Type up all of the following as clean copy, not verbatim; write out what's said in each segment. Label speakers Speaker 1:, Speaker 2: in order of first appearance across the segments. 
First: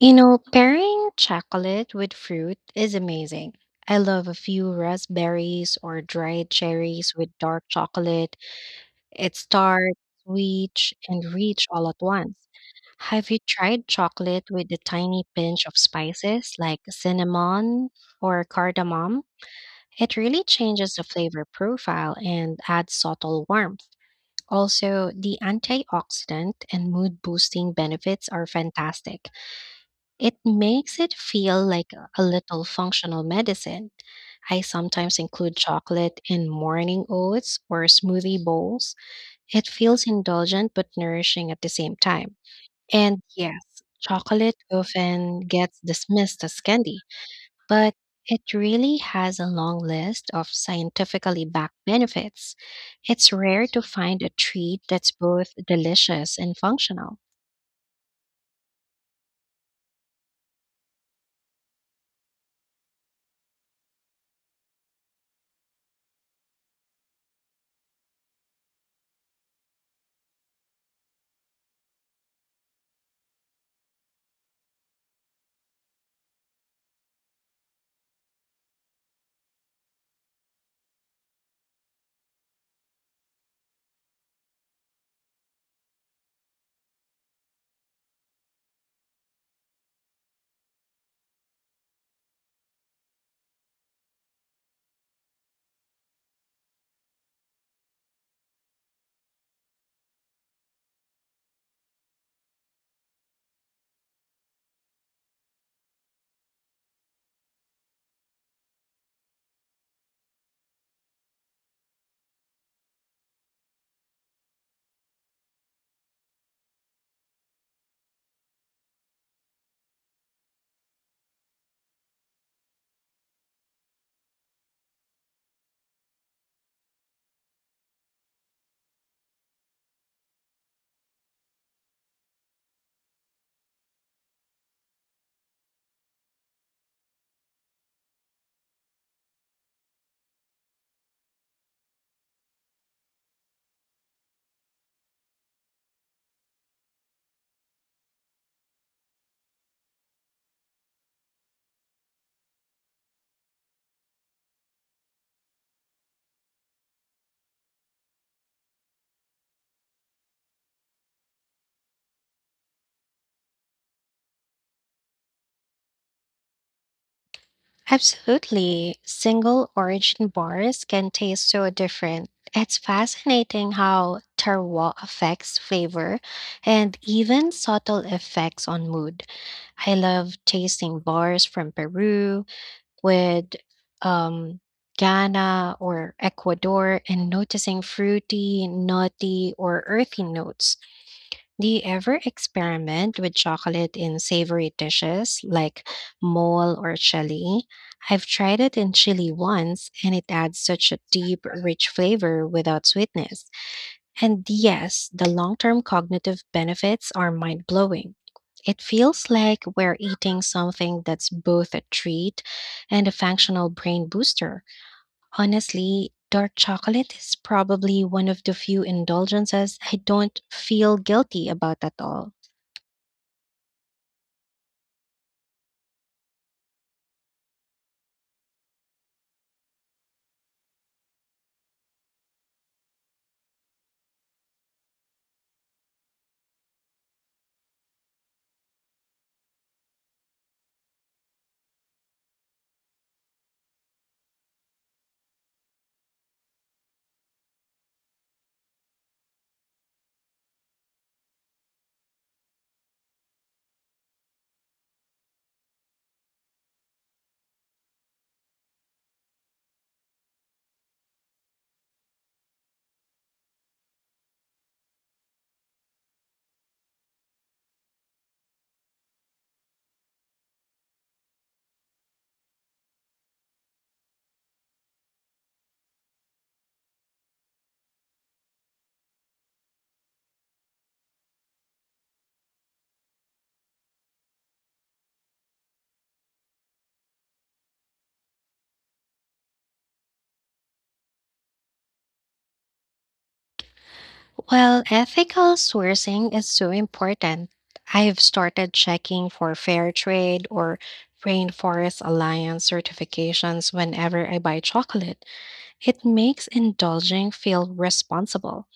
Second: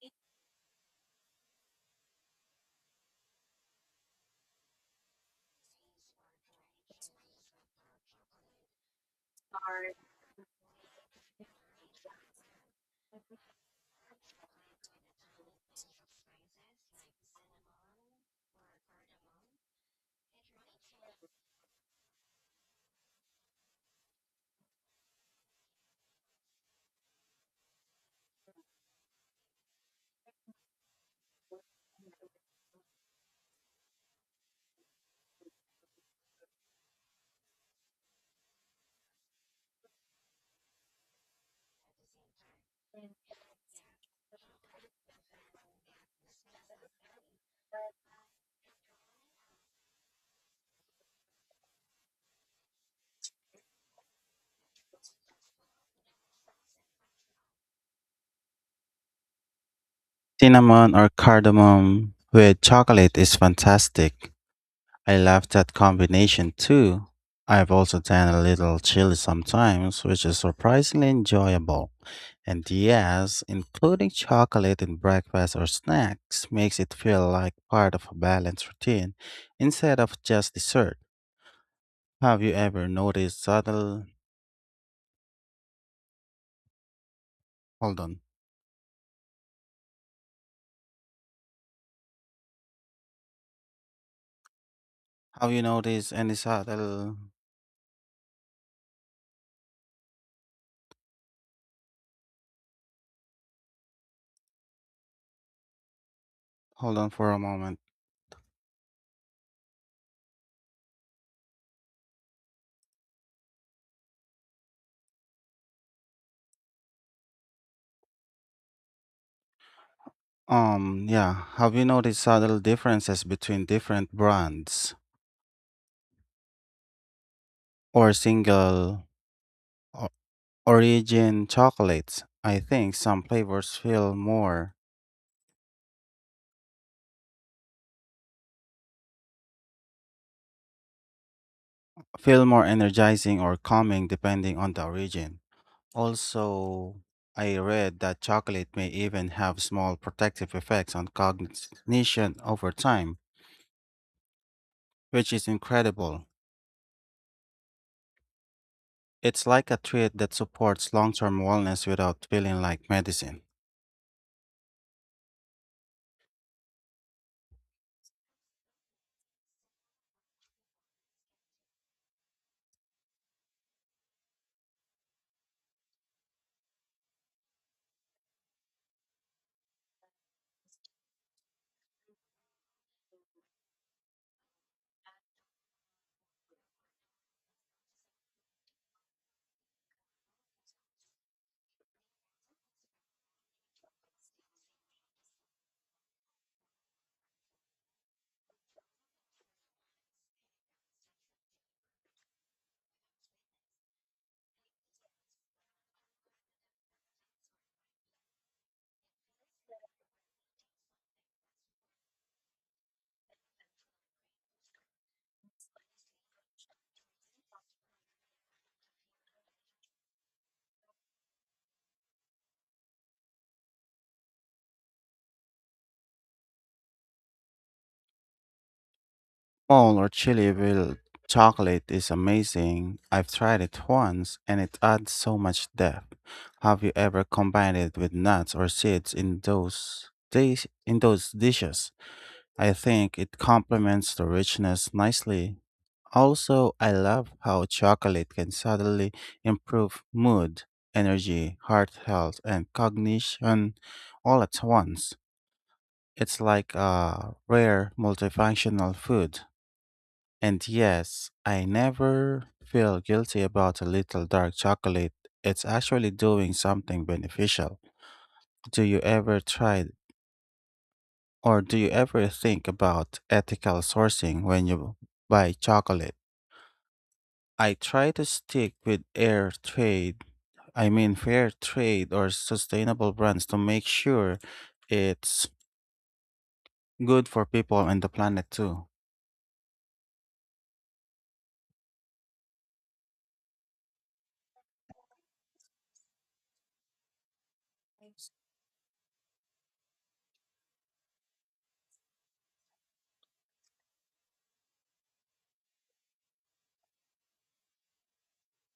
Speaker 1: You know, pairing chocolate with fruit is amazing. I love a few raspberries or dried cherries with dark chocolate. It's tart, sweet, and rich all at once. Have you tried chocolate with a tiny pinch of spices like cinnamon or cardamom? It really changes the flavor profile and adds subtle warmth. Also, the antioxidant and mood boosting benefits are fantastic. It makes it feel like a little functional medicine. I sometimes include chocolate in morning oats or smoothie bowls. It feels indulgent but nourishing at the same time. And yes, chocolate often gets dismissed as candy, but it really has a long list of scientifically backed benefits. It's rare to find a treat that's both delicious and functional.
Speaker 2: Cinnamon or cardamom with chocolate is fantastic. I love that combination too. I've also done a little chili sometimes, which is surprisingly enjoyable. And yes, including chocolate in breakfast or snacks makes it feel like part of a balanced routine instead of just dessert. Have you ever noticed subtle? Hold on. Have you noticed any subtle? Hold on for a moment. Yeah. Have you noticed subtle differences between different brands or single o- origin chocolates? I think some flavors feel more energizing or calming depending on the origin. Also, I read that chocolate may even have small protective effects on cognition over time, which is incredible. It's like a treat that supports long-term wellness without feeling like medicine.
Speaker 1: Absolutely. Single origin bars can taste so different. It's fascinating how terroir affects flavor and even subtle effects on mood. I love tasting bars from Peru with um, Ghana or Ecuador and noticing fruity, nutty, or earthy notes. Do you ever experiment with chocolate in savory dishes like mole or chili? I've tried it in chili once and it adds such a deep, rich flavor without sweetness. And yes, the long term cognitive benefits are mind blowing. It feels like we're eating something that's both a treat and a functional brain booster. Honestly, dark chocolate is probably one of the few indulgences I don't feel guilty about at all.
Speaker 2: Small or chili with chocolate is amazing. I've tried it once and it adds so much depth. Have you ever combined it with nuts or seeds in in those dishes? I think it complements the richness nicely. Also, I love how chocolate can suddenly improve mood, energy, heart health, and cognition all at once. It's like a rare multifunctional food. And yes, I never feel guilty about a little dark chocolate. It's actually doing something beneficial. Do you ever try do you ever think about ethical sourcing when you buy chocolate? I try to stick with air trade, I mean fair trade or sustainable brands to make sure it's good for people and the planet too.
Speaker 1: Well, ethical sourcing is so important. I've started checking for fair trade or Rainforest Alliance certifications whenever I buy chocolate. It makes indulging feel responsible.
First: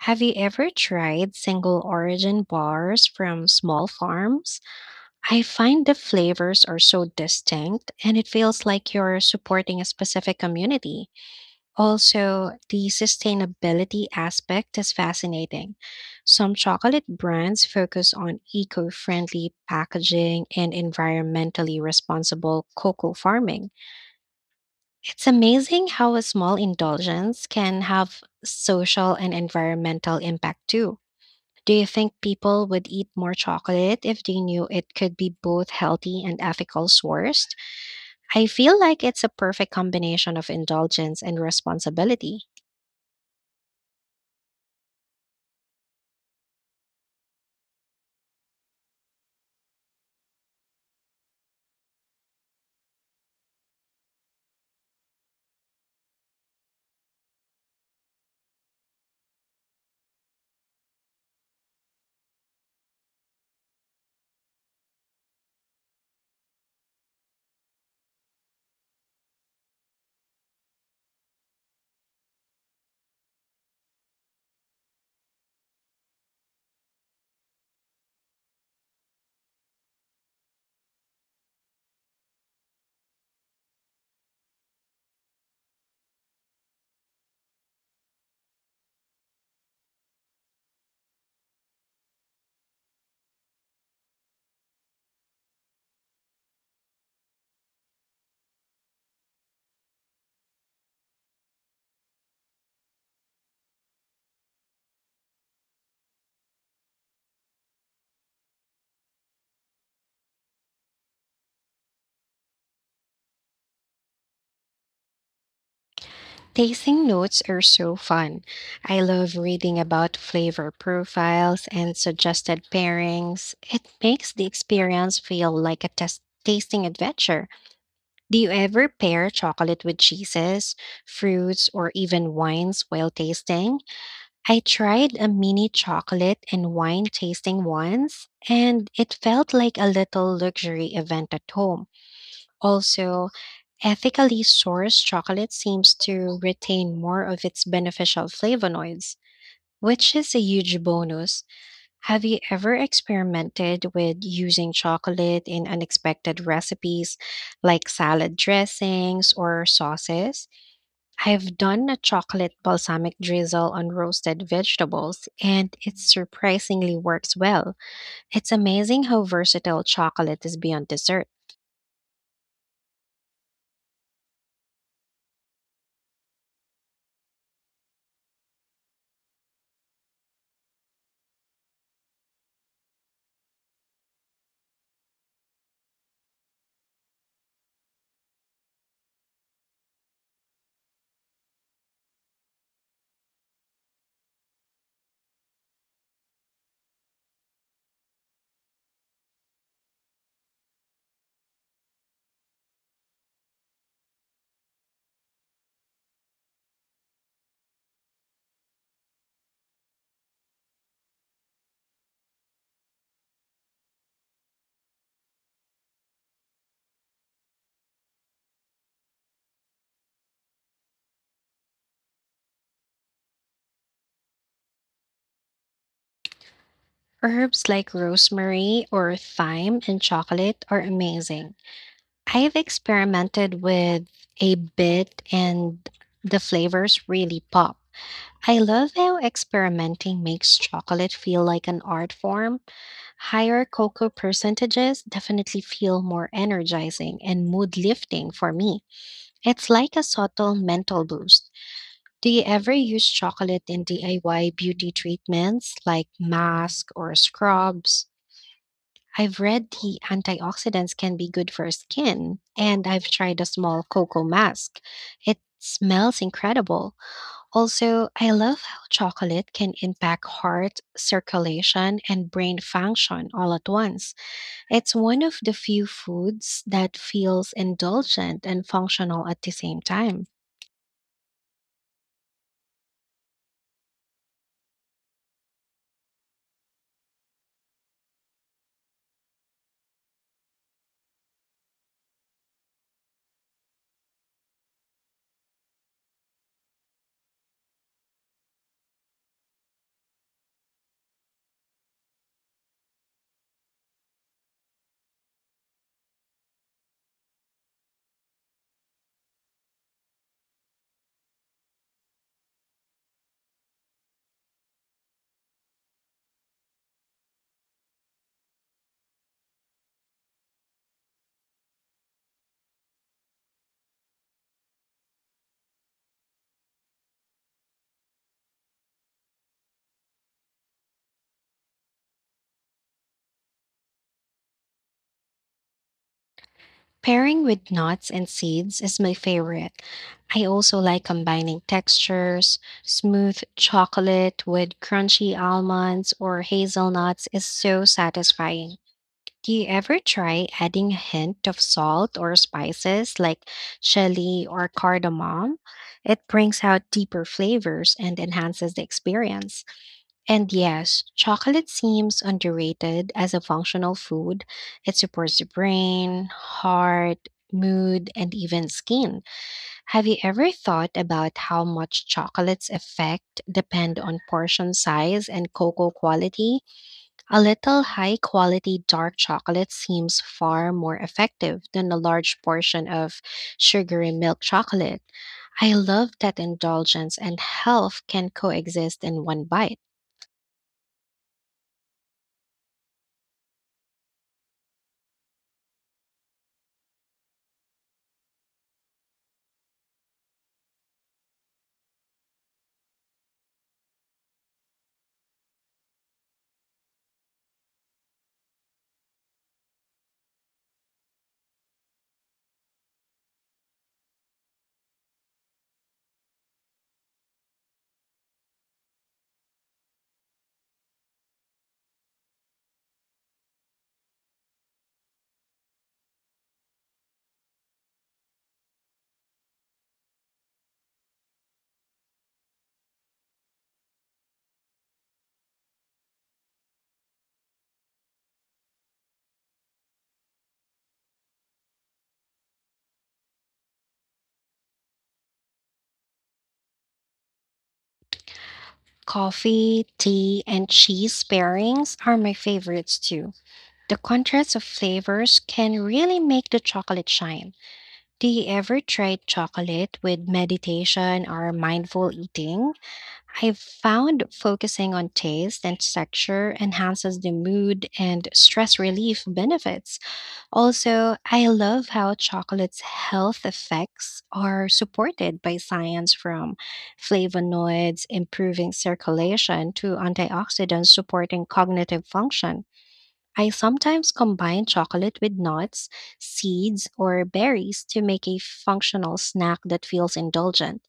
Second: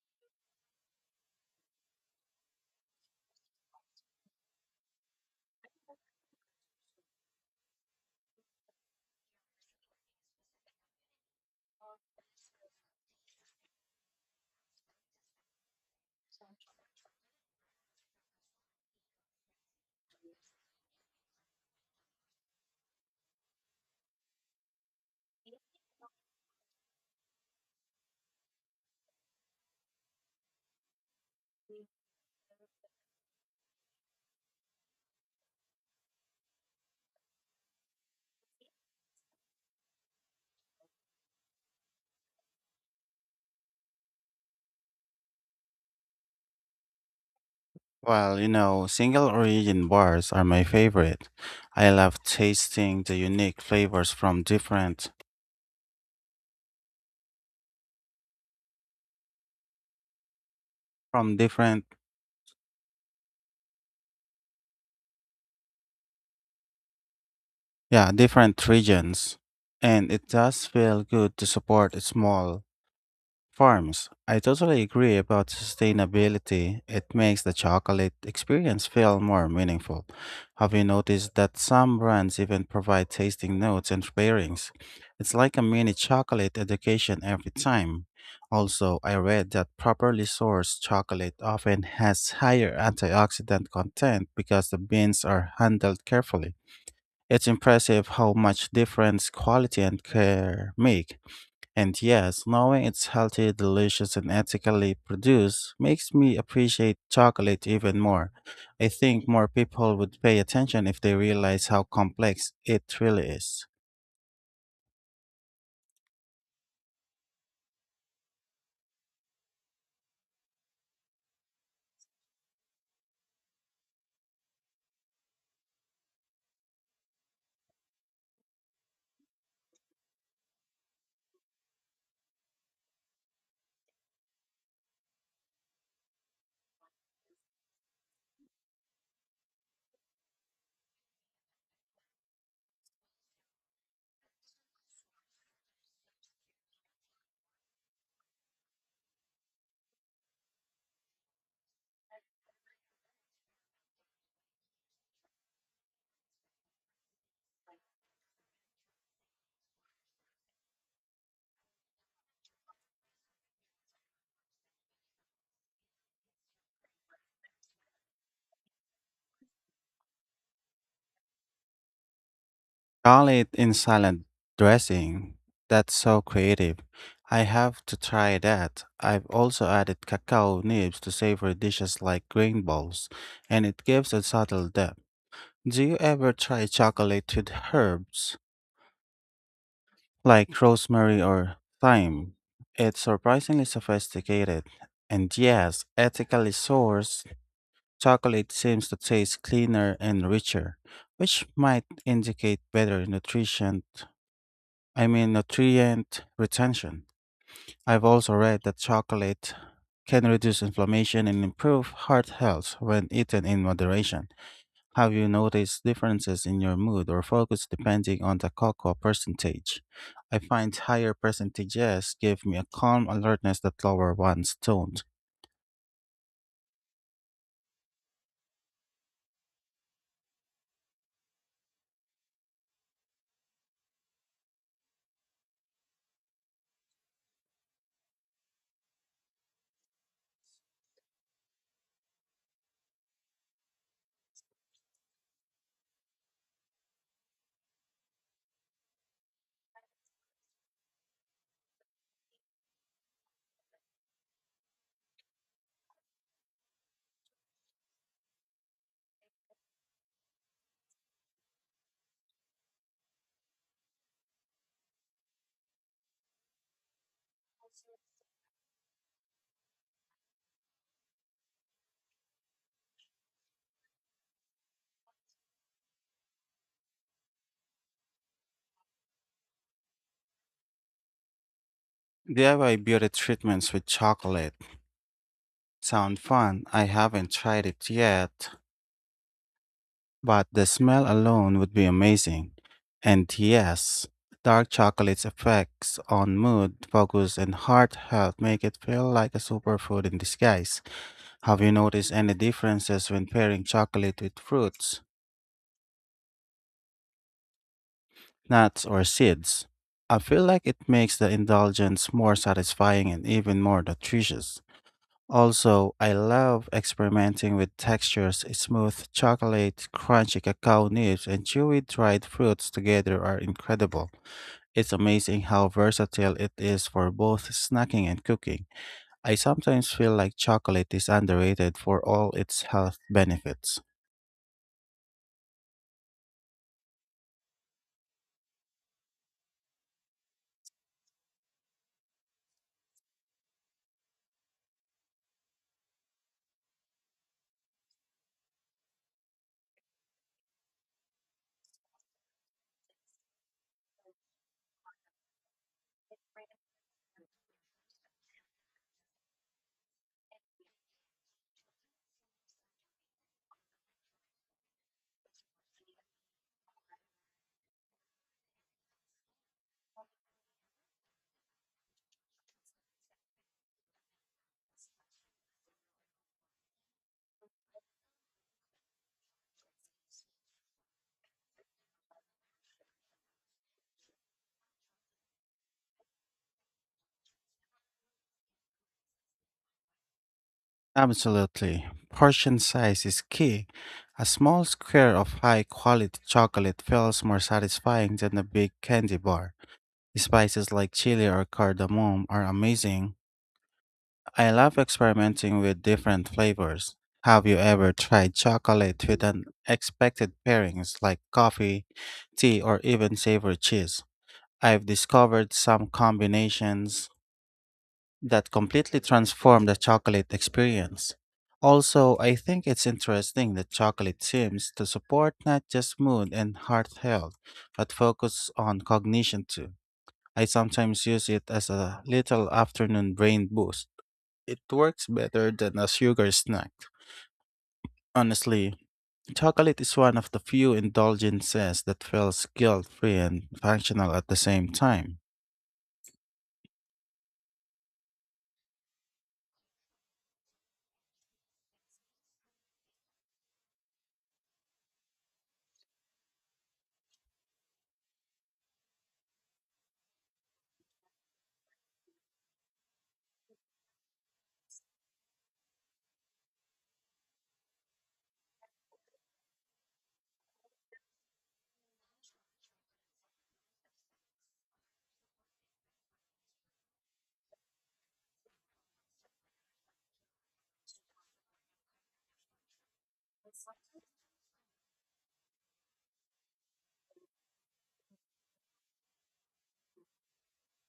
Speaker 1: Have you ever tried single origin bars from small farms? I find the flavors are so distinct and it feels like you're supporting a specific community. Also, the sustainability aspect is fascinating. Some chocolate brands focus on eco friendly packaging and environmentally responsible cocoa farming. It's amazing how a small indulgence can have social and environmental impact too. Do you think people would eat more chocolate if they knew it could be both healthy and ethical sourced? I feel like it's a perfect combination of indulgence and responsibility.
Speaker 2: Well, single origin bars are my favorite. I love tasting the unique flavors from different yeah, different regions. And it does feel good to support a small farms. I totally agree about sustainability. It makes the chocolate experience feel more meaningful. Have you noticed that some brands even provide tasting notes and pairings? It's like a mini chocolate education every time. Also, I read that properly sourced chocolate often has higher antioxidant content because the beans are handled carefully. It's impressive how much difference quality and care make. And yes, knowing it's healthy, delicious, and ethically produced makes me appreciate chocolate even more. I think more people would pay attention if they realize how complex it really is.
Speaker 1: Tasting notes are so fun. I love reading about flavor profiles and suggested pairings. It makes the experience feel like a test tasting adventure. Do you ever pair chocolate with cheeses, fruits, or even wines while tasting? I tried a mini chocolate and wine tasting once, and it felt like a little luxury event at home. Also, ethically sourced chocolate seems to retain more of its beneficial flavonoids, which is a huge bonus. Have you ever experimented with using chocolate in unexpected recipes like salad dressings or sauces? I've done a chocolate balsamic drizzle on roasted vegetables, and it surprisingly works well. It's amazing how versatile chocolate is beyond dessert.
Speaker 2: Chocolate in salad dressing. That's so creative. I have to try that. I've also added cacao nibs to savory dishes like grain bowls, and it gives a subtle depth. Do you ever try chocolate with herbs, like rosemary or thyme? It's surprisingly sophisticated. And yes, ethically sourced chocolate seems to taste cleaner and richer, which might indicate better nutrition, I mean nutrient retention. I've also read that chocolate can reduce inflammation and improve heart health when eaten in moderation. Have you noticed differences in your mood or focus depending on the cocoa percentage? I find higher percentages give me a calm alertness that lower ones don't.
Speaker 1: Herbs like rosemary or thyme and chocolate are amazing. I've experimented with a bit and the flavors really pop. I love how experimenting makes chocolate feel like an art form. Higher cocoa percentages definitely feel more energizing and mood lifting for me. It's like a subtle mental boost. Do you ever use chocolate in DIY beauty treatments like masks or scrubs? I've read the antioxidants can be good for skin, and I've tried a small cocoa mask. It smells incredible. Also, I love how chocolate can impact heart circulation and brain function all at once. It's one of the few foods that feels indulgent and functional at the same time.
Speaker 2: DIY beauty treatments with chocolate sound fun. I haven't tried it yet, but the smell alone would be amazing. And yes, dark chocolate's effects on mood, focus, and heart health make it feel like a superfood in disguise. Have you noticed any differences when pairing chocolate with fruits, nuts, or seeds? I feel like it makes the indulgence more satisfying and even more nutritious. Also, I love experimenting with textures. Smooth chocolate, crunchy cacao nibs, and chewy dried fruits together are incredible. It's amazing how versatile it is for both snacking and cooking. I sometimes feel like chocolate is underrated for all its health benefits.
Speaker 1: Pairing with nuts and seeds is my favorite. I also like combining textures. Smooth chocolate with crunchy almonds or hazelnuts is so satisfying. Do you ever try adding a hint of salt or spices like chili or cardamom? It brings out deeper flavors and enhances the experience. And yes, chocolate seems underrated as a functional food. It supports the brain, heart, mood, and even skin. Have you ever thought about how much chocolate's effect depend on portion size and cocoa quality? A little high quality dark chocolate seems far more effective than a large portion of sugary milk chocolate. I love that indulgence and health can coexist in one bite.
Speaker 2: Absolutely. Portion size is key. A small square of high quality chocolate feels more satisfying than a big candy bar. Spices like chili or cardamom are amazing. I love experimenting with different flavors. Have you ever tried chocolate with unexpected pairings like coffee, tea, or even savory cheese? I've discovered some combinations that completely transformed the chocolate experience. Also, I think it's interesting that chocolate seems to support not just mood and heart health, but focus on cognition too. I sometimes use it as a little afternoon brain boost. It works better than a sugar snack. Honestly, chocolate is one of the few indulgences that feels guilt free and functional at the same time.
Speaker 1: Coffee, tea, and cheese pairings are my favorites too. The contrast of flavors can really make the chocolate shine. Do you ever try chocolate with meditation or mindful eating? I've found focusing on taste and texture enhances the mood and stress relief benefits. Also, I love how chocolate's health effects are supported by science from flavonoids improving circulation to antioxidants supporting cognitive function. I sometimes combine chocolate with nuts, seeds, or berries to make a functional snack that feels indulgent.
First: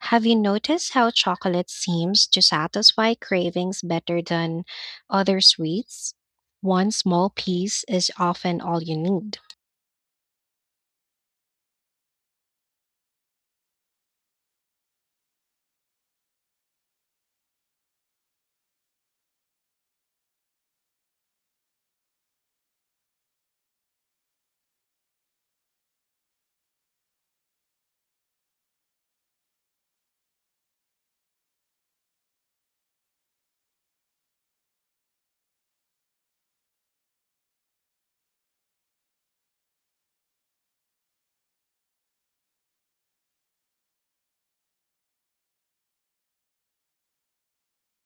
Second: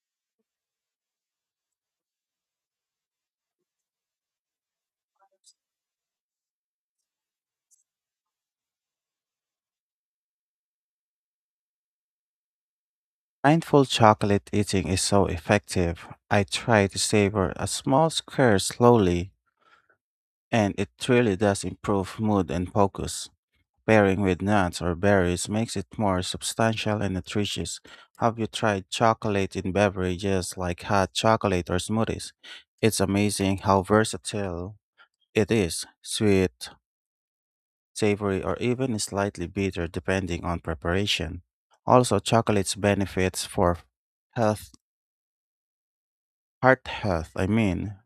Speaker 1: Have you noticed how chocolate seems to satisfy cravings better than other sweets? One small piece is often all you need.
Speaker 2: Mindful chocolate eating is so effective. I try to savor a small square slowly, and it really does improve mood and focus. Pairing with nuts or berries makes it more substantial and nutritious. Have you tried chocolate in beverages like hot chocolate or smoothies? It's amazing how versatile it is sweet, savory, or even slightly bitter depending on preparation. Also, chocolate's benefits for health Heart health, I mean,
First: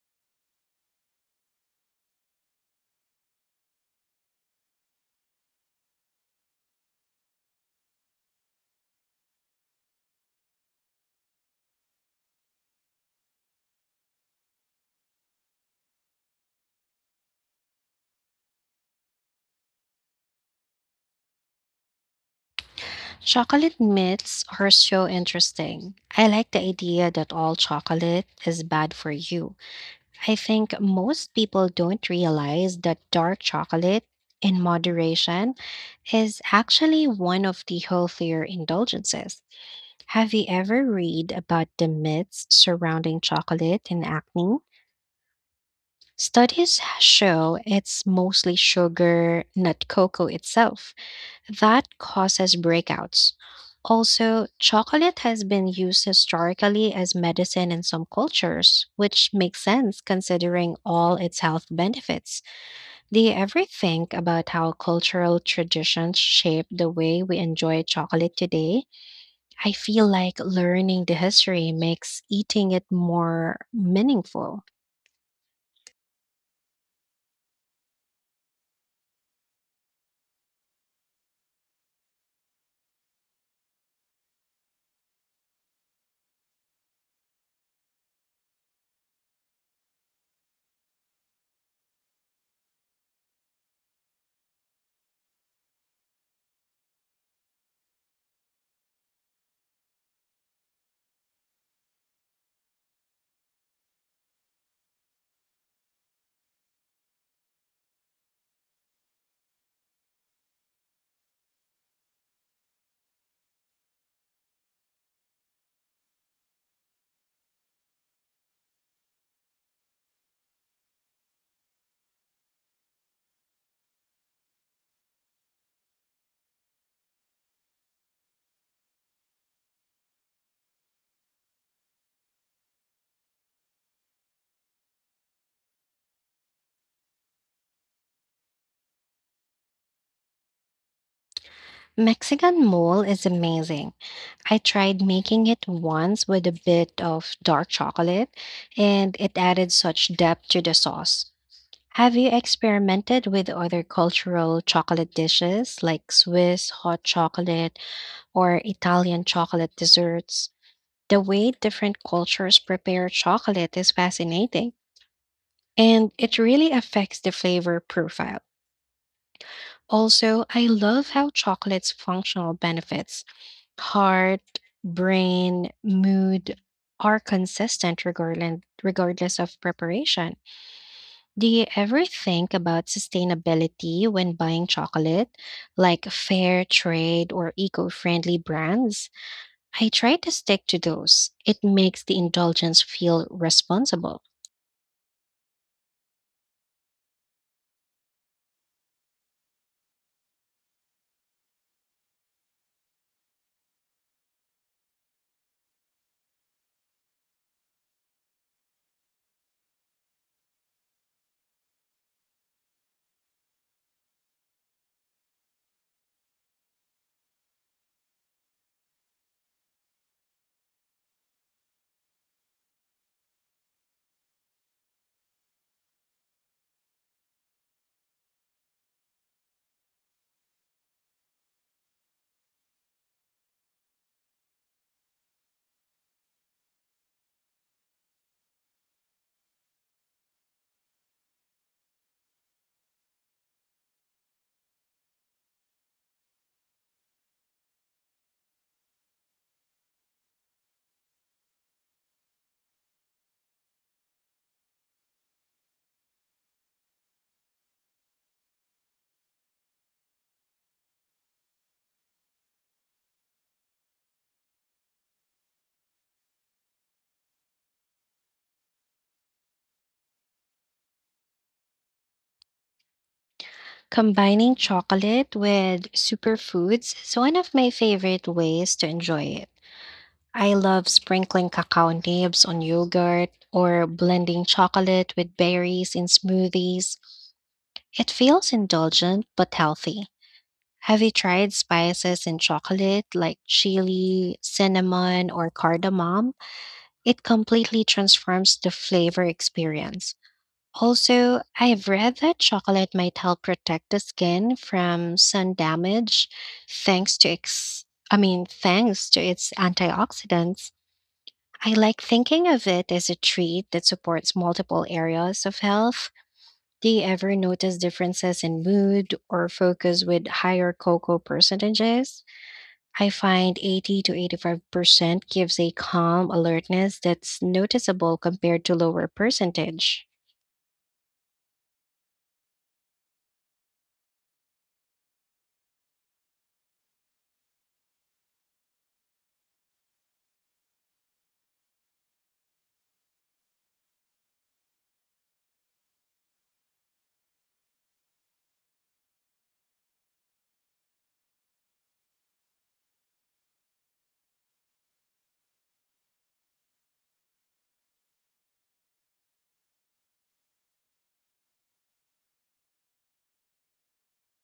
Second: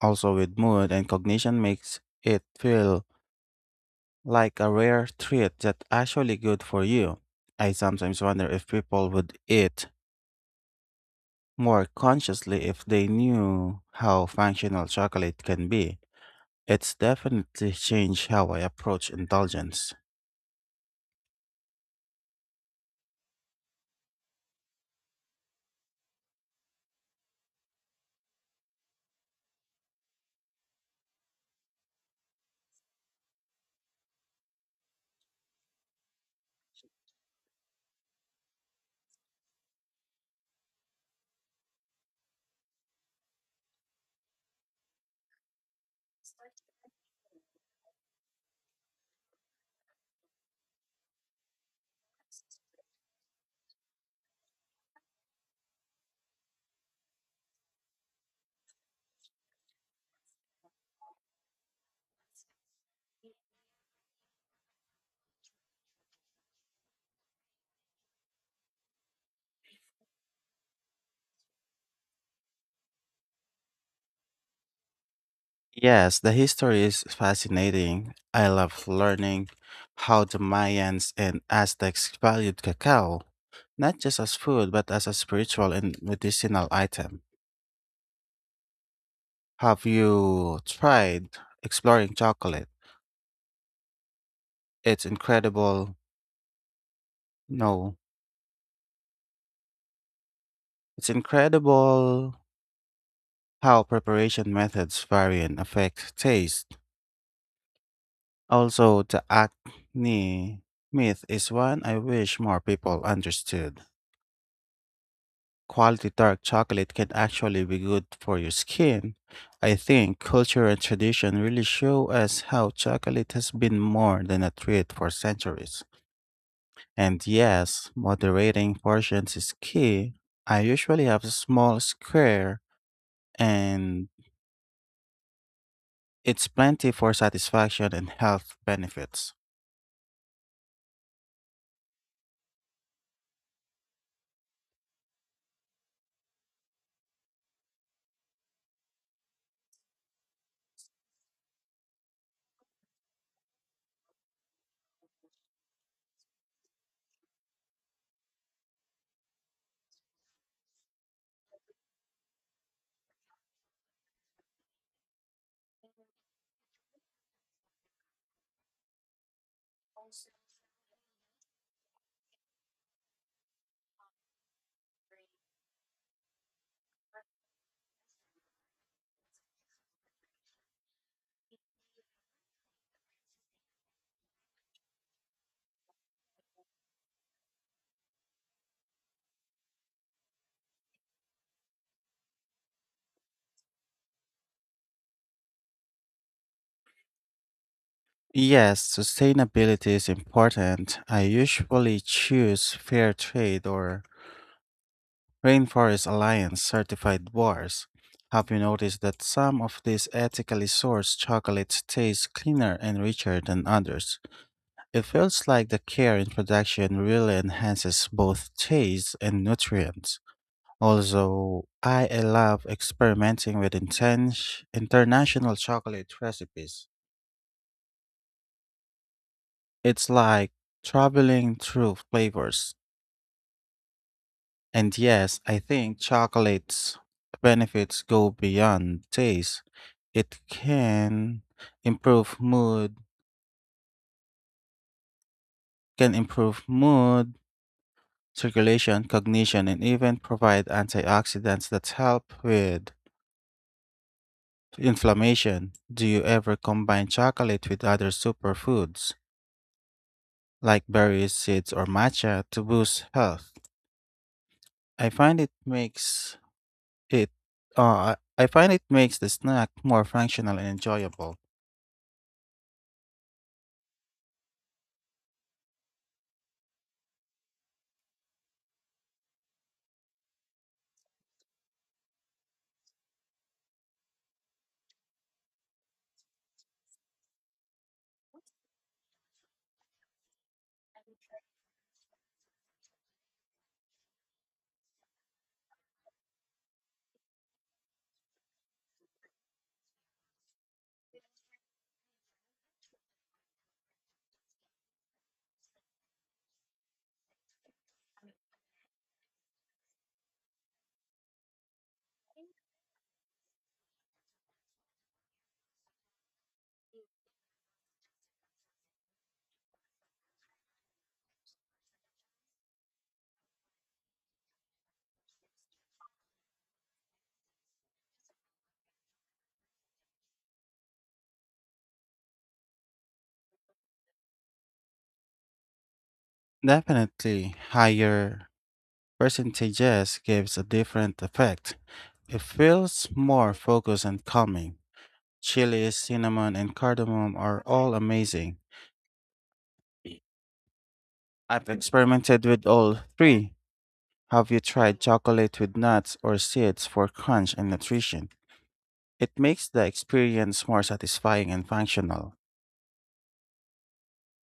Speaker 2: also with mood and cognition makes it feel like a rare treat that's actually good for you. I sometimes wonder if people would eat more consciously if they knew how functional chocolate can be. It's definitely changed how I approach indulgence.
Speaker 1: Chocolate myths are so interesting. I like the idea that all chocolate is bad for you. I think most people don't realize that dark chocolate, in moderation, is actually one of the healthier indulgences. Have you ever read about the myths surrounding chocolate and acne? Studies show it's mostly sugar, not cocoa itself that causes breakouts. Also, chocolate has been used historically as medicine in some cultures, which makes sense considering all its health benefits. Do you ever think about how cultural traditions shape the way we enjoy chocolate today? I feel like learning the history makes eating it more meaningful.
Speaker 2: Yes, the history is fascinating. I love learning how the Mayans and Aztecs valued cacao. Not just as food, but as a spiritual and medicinal item. Have you tried exploring chocolate? It's incredible. No, It's incredible how preparation methods vary and affect taste. Also, the acne myth is one I wish more people understood. Quality dark chocolate can actually be good for your skin. I think culture and tradition really show us how chocolate has been more than a treat for centuries. And yes, moderating portions is key. I usually have a small square and it's plenty for satisfaction and health benefits.
Speaker 1: Mexican mole is amazing. I tried making it once with a bit of dark chocolate, and it added such depth to the sauce. Have you experimented with other cultural chocolate dishes like Swiss hot chocolate or Italian chocolate desserts? The way different cultures prepare chocolate is fascinating, and it really affects the flavor profile. Also, I love how chocolate's functional benefits heart, brain, mood are consistent regardless of preparation. Do you ever think about sustainability when buying chocolate, like fair trade or eco friendly brands? I try to stick to those. It makes the indulgence feel responsible.
Speaker 2: Yes, sustainability is important. I usually choose fair trade or Rainforest Alliance certified bars. Have you noticed that some of these ethically sourced chocolates taste cleaner and richer than others? It feels like the care in production really enhances both taste and nutrients. Also, I love experimenting with intense international chocolate recipes. It's like traveling through flavors. And yes, I think chocolate's benefits go beyond taste. It can improve mood, improve mood, circulation, cognition, and even provide antioxidants that help with inflammation. Do you ever combine chocolate with other superfoods like berries, seeds, or matcha to boost health? I find it makes it I find it makes the snack more functional and enjoyable.
Speaker 1: Combining chocolate with superfoods is one of my favorite ways to enjoy it. I love sprinkling cacao nibs on yogurt or blending chocolate with berries in smoothies. It feels indulgent but healthy. Have you tried spices in chocolate like chili, cinnamon, or cardamom? It completely transforms the flavor experience. Also, I've read that chocolate might help protect the skin from sun damage thanks to I mean thanks to its antioxidants. I like thinking of it as a treat that supports multiple areas of health. Do you ever notice differences in mood or focus with higher cocoa percentages? I find 80 to 85% gives a calm alertness that's noticeable compared to lower percentage.
Speaker 2: Definitely, higher percentages gives a different effect. It feels more focused and calming. Chilies, cinnamon, and cardamom are all amazing. I've experimented with all three. Have you tried chocolate with nuts or seeds for crunch and nutrition? It makes the experience more satisfying and functional.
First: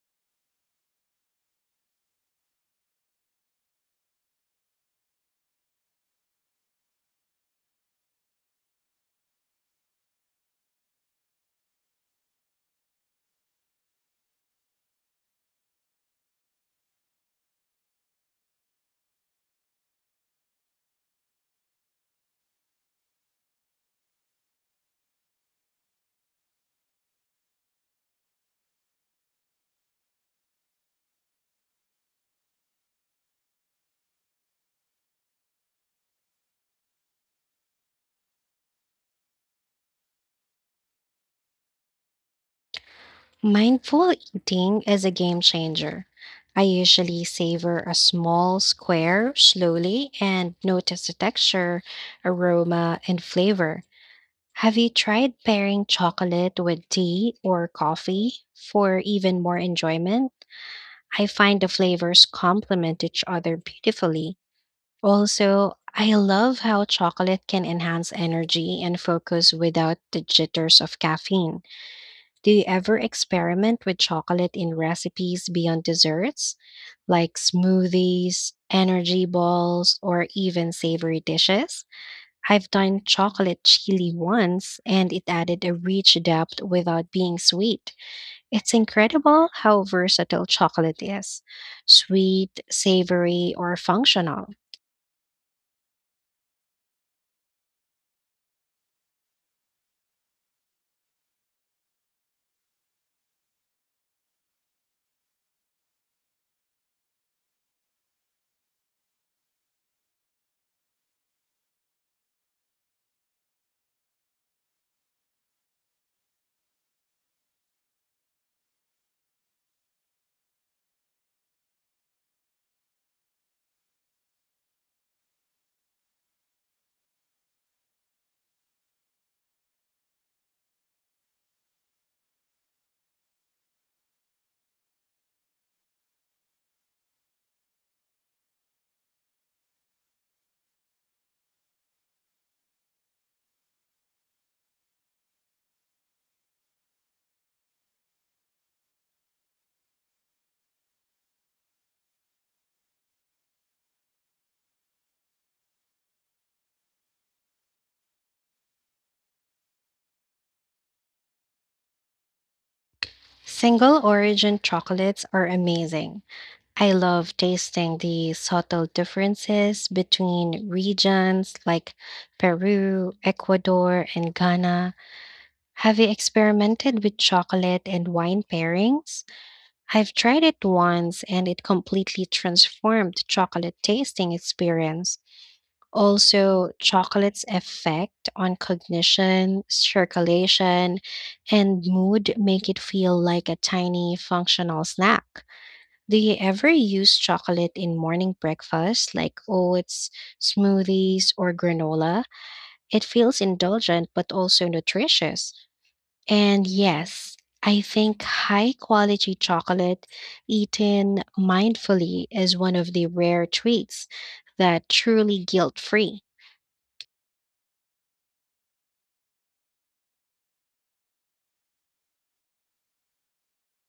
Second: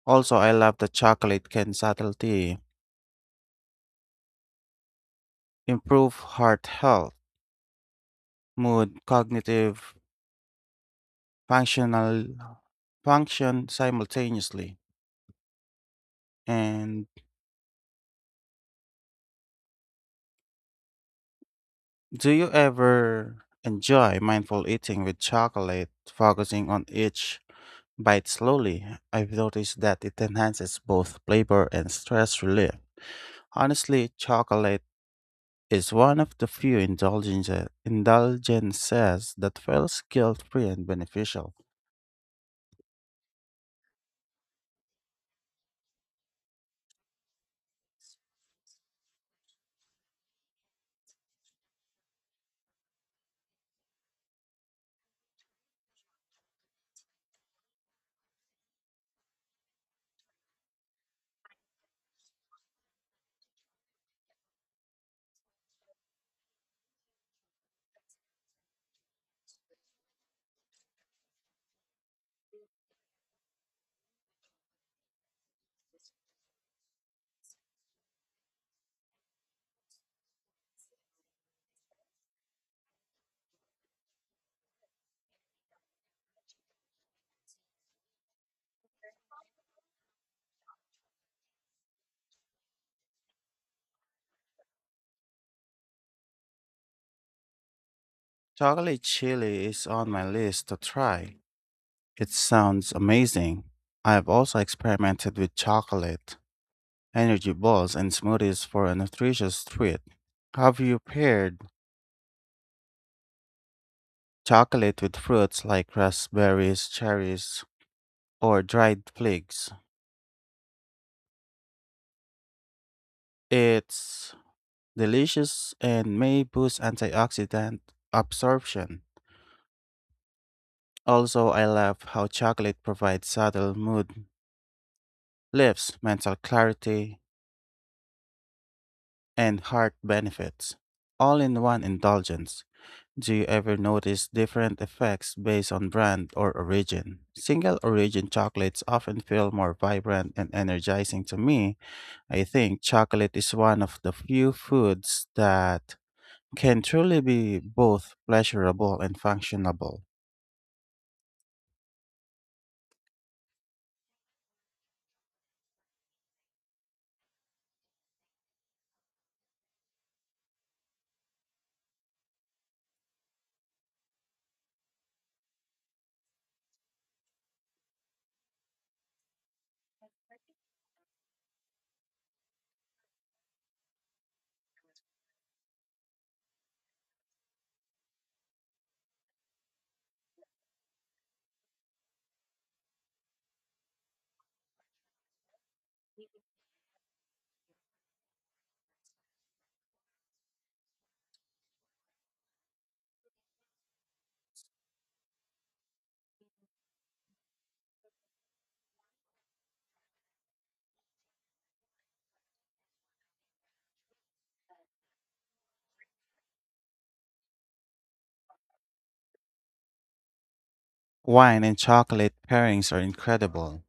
Speaker 2: Also, I love that chocolate can subtlety improve heart health, mood, cognitive functional function simultaneously. And do you ever enjoy mindful eating with chocolate, focusing on each bite slowly? I've noticed that it enhances both flavor and stress relief. Honestly, chocolate is one of the few indulgences that feels guilt-free and beneficial.
Speaker 1: Mindful eating is a game changer. I usually savor a small square slowly and notice the texture, aroma, and flavor. Have you tried pairing chocolate with tea or coffee for even more enjoyment? I find the flavors complement each other beautifully. Also, I love how chocolate can enhance energy and focus without the jitters of caffeine. Do you ever experiment with chocolate in recipes beyond desserts, like smoothies, energy balls, or even savory dishes? I've done chocolate chili once, and it added a rich depth without being sweet. It's incredible how versatile chocolate is sweet, savory, or functional.
Speaker 2: Chocolate chili is on my list to try. It sounds amazing. I have also experimented with chocolate, energy balls, and smoothies for a nutritious treat. Have you paired chocolate with fruits like raspberries, cherries, or dried figs? It's delicious and may boost antioxidant absorption. Also, I love how chocolate provides subtle mood lifts, mental clarity, and heart benefits, all in one indulgence. Do you ever notice different effects based on brand or origin? Single origin chocolates often feel more vibrant and energizing to me. I think chocolate is one of the few foods that can truly be both pleasurable and functional.
Speaker 1: Single origin chocolates are amazing. I love tasting the subtle differences between regions like Peru, Ecuador, and Ghana. Have you experimented with chocolate and wine pairings? I've tried it once and it completely transformed chocolate tasting experience. Also, chocolate's effect on cognition, circulation, and mood make it feel like a tiny functional snack. Do you ever use chocolate in morning breakfast like oats, smoothies, or granola? It feels indulgent but also nutritious. And yes, I think high quality chocolate eaten mindfully is one of the rare treats that truly guilt free.
Speaker 2: Wine and chocolate pairings are incredible.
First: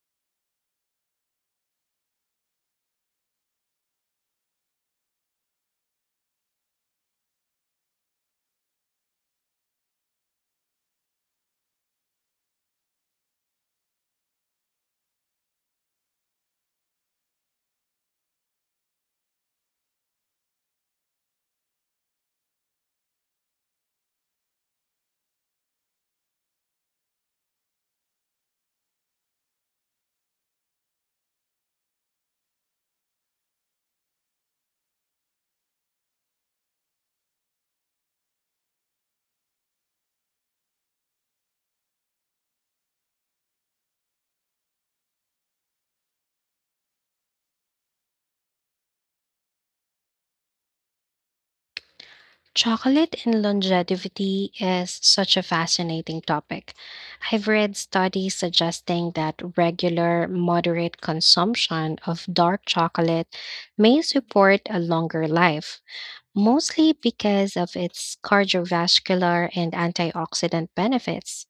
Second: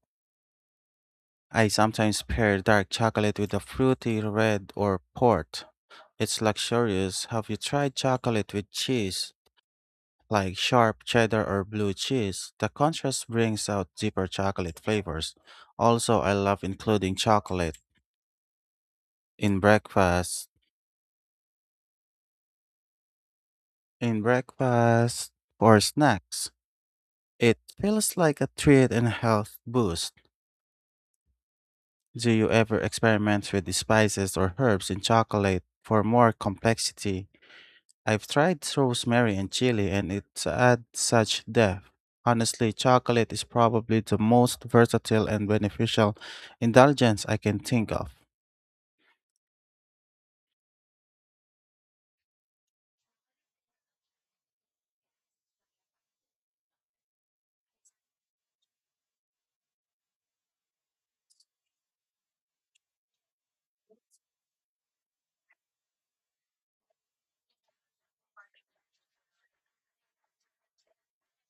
Speaker 2: I sometimes pair dark chocolate with a fruity red or port. It's luxurious. Have you tried chocolate with cheese, like sharp cheddar or blue cheese? The contrast brings out deeper chocolate flavors. Also, I love including chocolate in breakfast, in breakfast or snacks. It feels like a treat and health boost. Do you ever experiment with the spices or herbs in chocolate for more complexity? I've tried rosemary and chili and it adds such depth. Honestly, chocolate is probably the most versatile and beneficial indulgence I can think of.
Speaker 1: Chocolate and longevity is such a fascinating topic. I've read studies suggesting that regular, moderate consumption of dark chocolate may support a longer life, mostly because of its cardiovascular and antioxidant benefits.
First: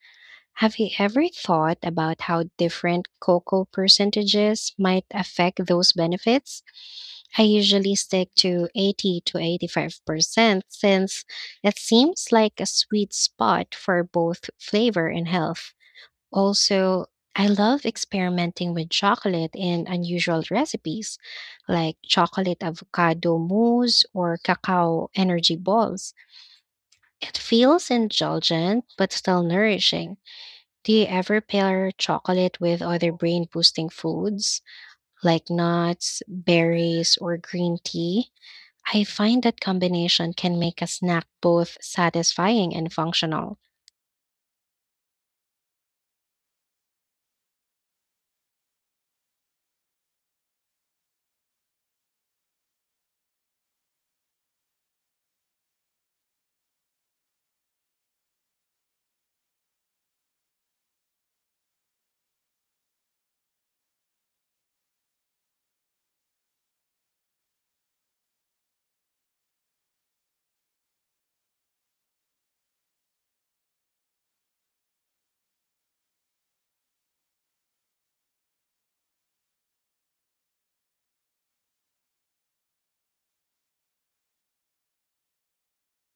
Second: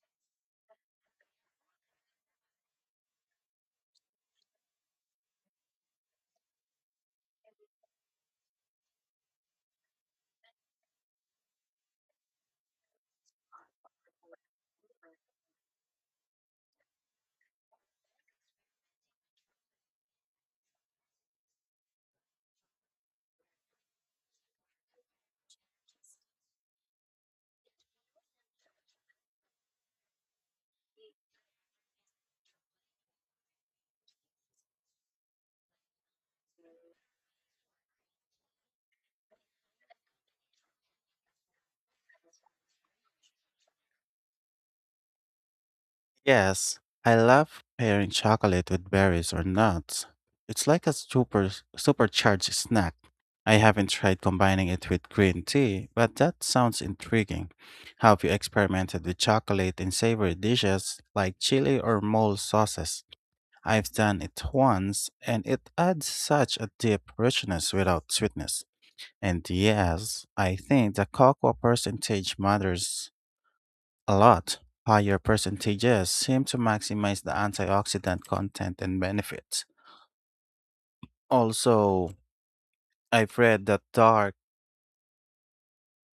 Speaker 1: Have you ever thought about how different cocoa percentages might affect those benefits? I usually stick to 80 to 85% since it seems like a sweet spot for both flavor and health. Also, I love experimenting with chocolate in unusual recipes like chocolate avocado mousse or cacao energy balls. It feels indulgent but still nourishing. Do you ever pair chocolate with other brain boosting foods like nuts, berries, or green tea? I find that combination can make a snack both satisfying and functional.
Speaker 2: Yes, I love pairing chocolate with berries or nuts. It's like a supercharged snack. I haven't tried combining it with green tea, but that sounds intriguing. Have you experimented with chocolate in savory dishes like chili or mole sauces? I've done it once, and it adds such a deep richness without sweetness. And yes, I think the cocoa percentage matters a lot. Higher percentages seem to maximize the antioxidant content and benefits. Also, I've read that dark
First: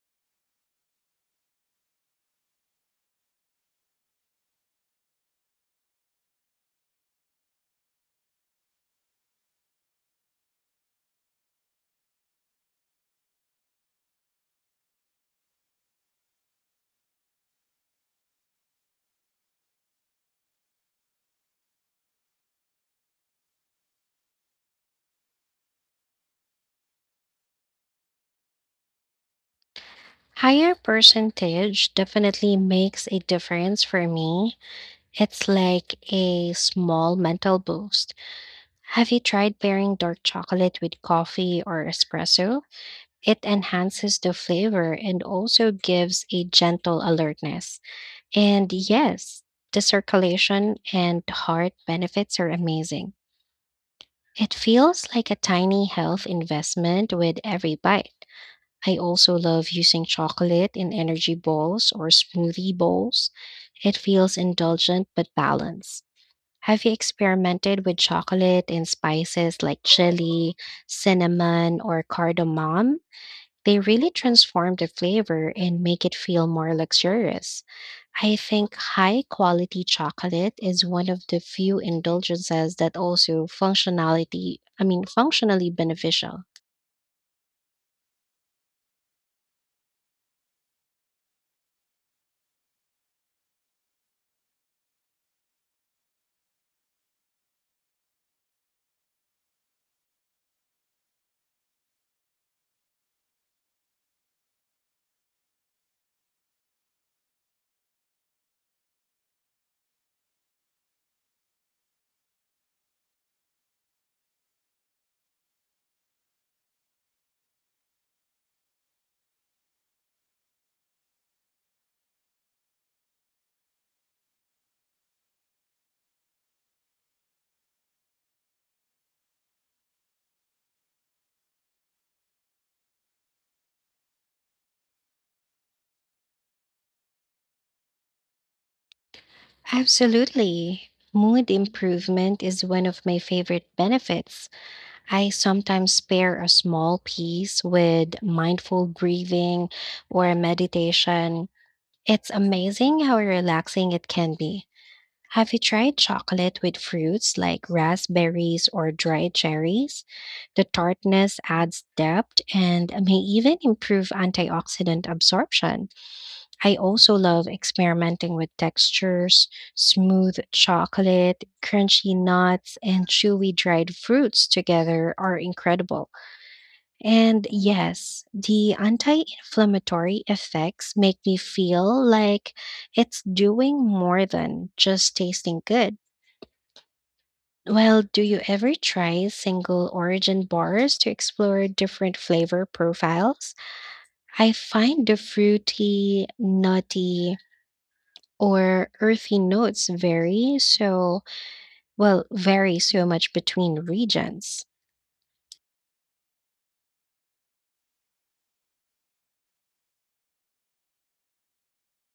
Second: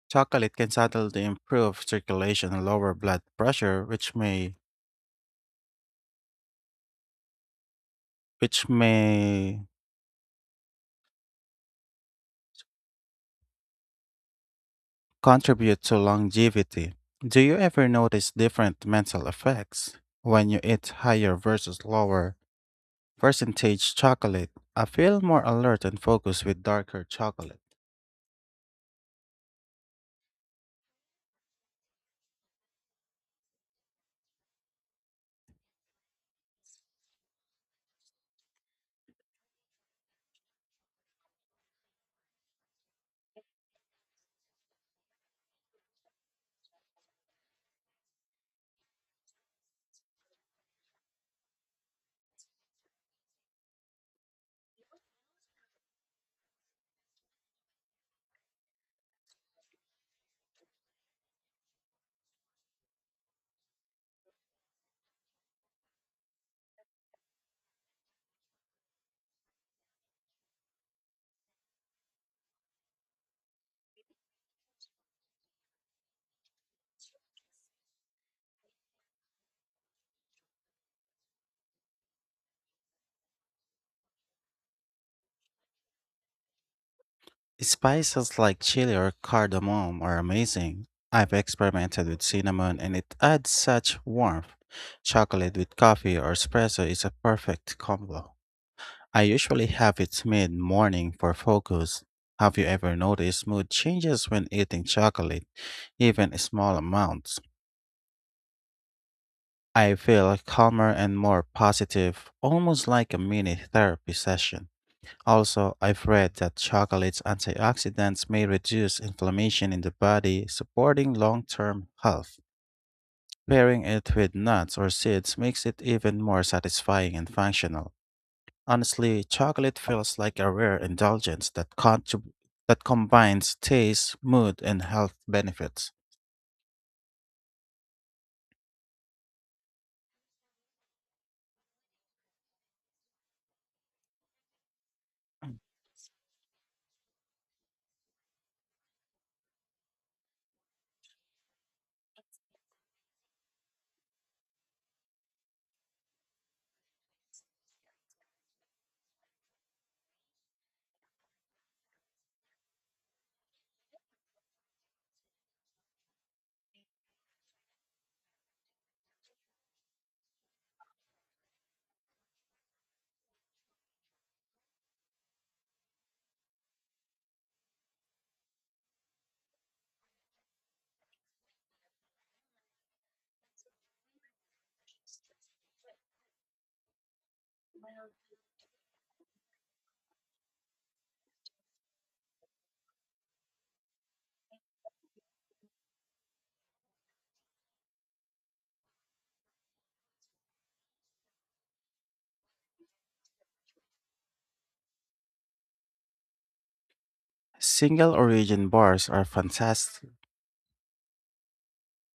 Speaker 2: chocolate can subtly improve circulation and lower blood pressure, which may contribute to longevity. Do you ever notice different mental effects when you eat higher versus lower percentage chocolate? I feel more alert and focused with darker chocolate.
Speaker 1: Higher percentage definitely makes a difference for me. It's like a small mental boost. Have you tried pairing dark chocolate with coffee or espresso? It enhances the flavor and also gives a gentle alertness. And yes, the circulation and heart benefits are amazing. It feels like a tiny health investment with every bite. I also love using chocolate in energy balls or smoothie bowls. It feels indulgent but balanced. Have you experimented with chocolate and spices like chili, cinnamon, or cardamom? They really transform the flavor and make it feel more luxurious. I think high quality chocolate is one of the few indulgences that also functionality, I mean functionally beneficial.
Speaker 2: Spices like chili or cardamom are amazing. I've experimented with cinnamon and it adds such warmth. Chocolate with coffee or espresso is a perfect combo. I usually have it mid morning for focus. Have you ever noticed mood changes when eating chocolate, even small amounts? I feel calmer and more positive, almost like a mini therapy session. Also, I've read that chocolate's antioxidants may reduce inflammation in the body, supporting long term health. Pairing it with nuts or seeds makes it even more satisfying and functional. Honestly, chocolate feels like a rare indulgence that that combines taste, mood, and health benefits.
Speaker 1: Absolutely. Mood improvement is one of my favorite benefits. I sometimes pair a small piece with mindful breathing or meditation. It's amazing how relaxing it can be. Have you tried chocolate with fruits like raspberries or dried cherries? The tartness adds depth and may even improve antioxidant absorption. I also love experimenting with textures, smooth chocolate, crunchy nuts, and chewy dried fruits together are incredible. And yes, the anti inflammatory effects make me feel like it's doing more than just tasting good. Well, do you ever try single origin bars to explore different flavor profiles? I find the fruity, nutty, or earthy notes vary well, vary so much between regions.
Speaker 2: Single origin bars are fantastic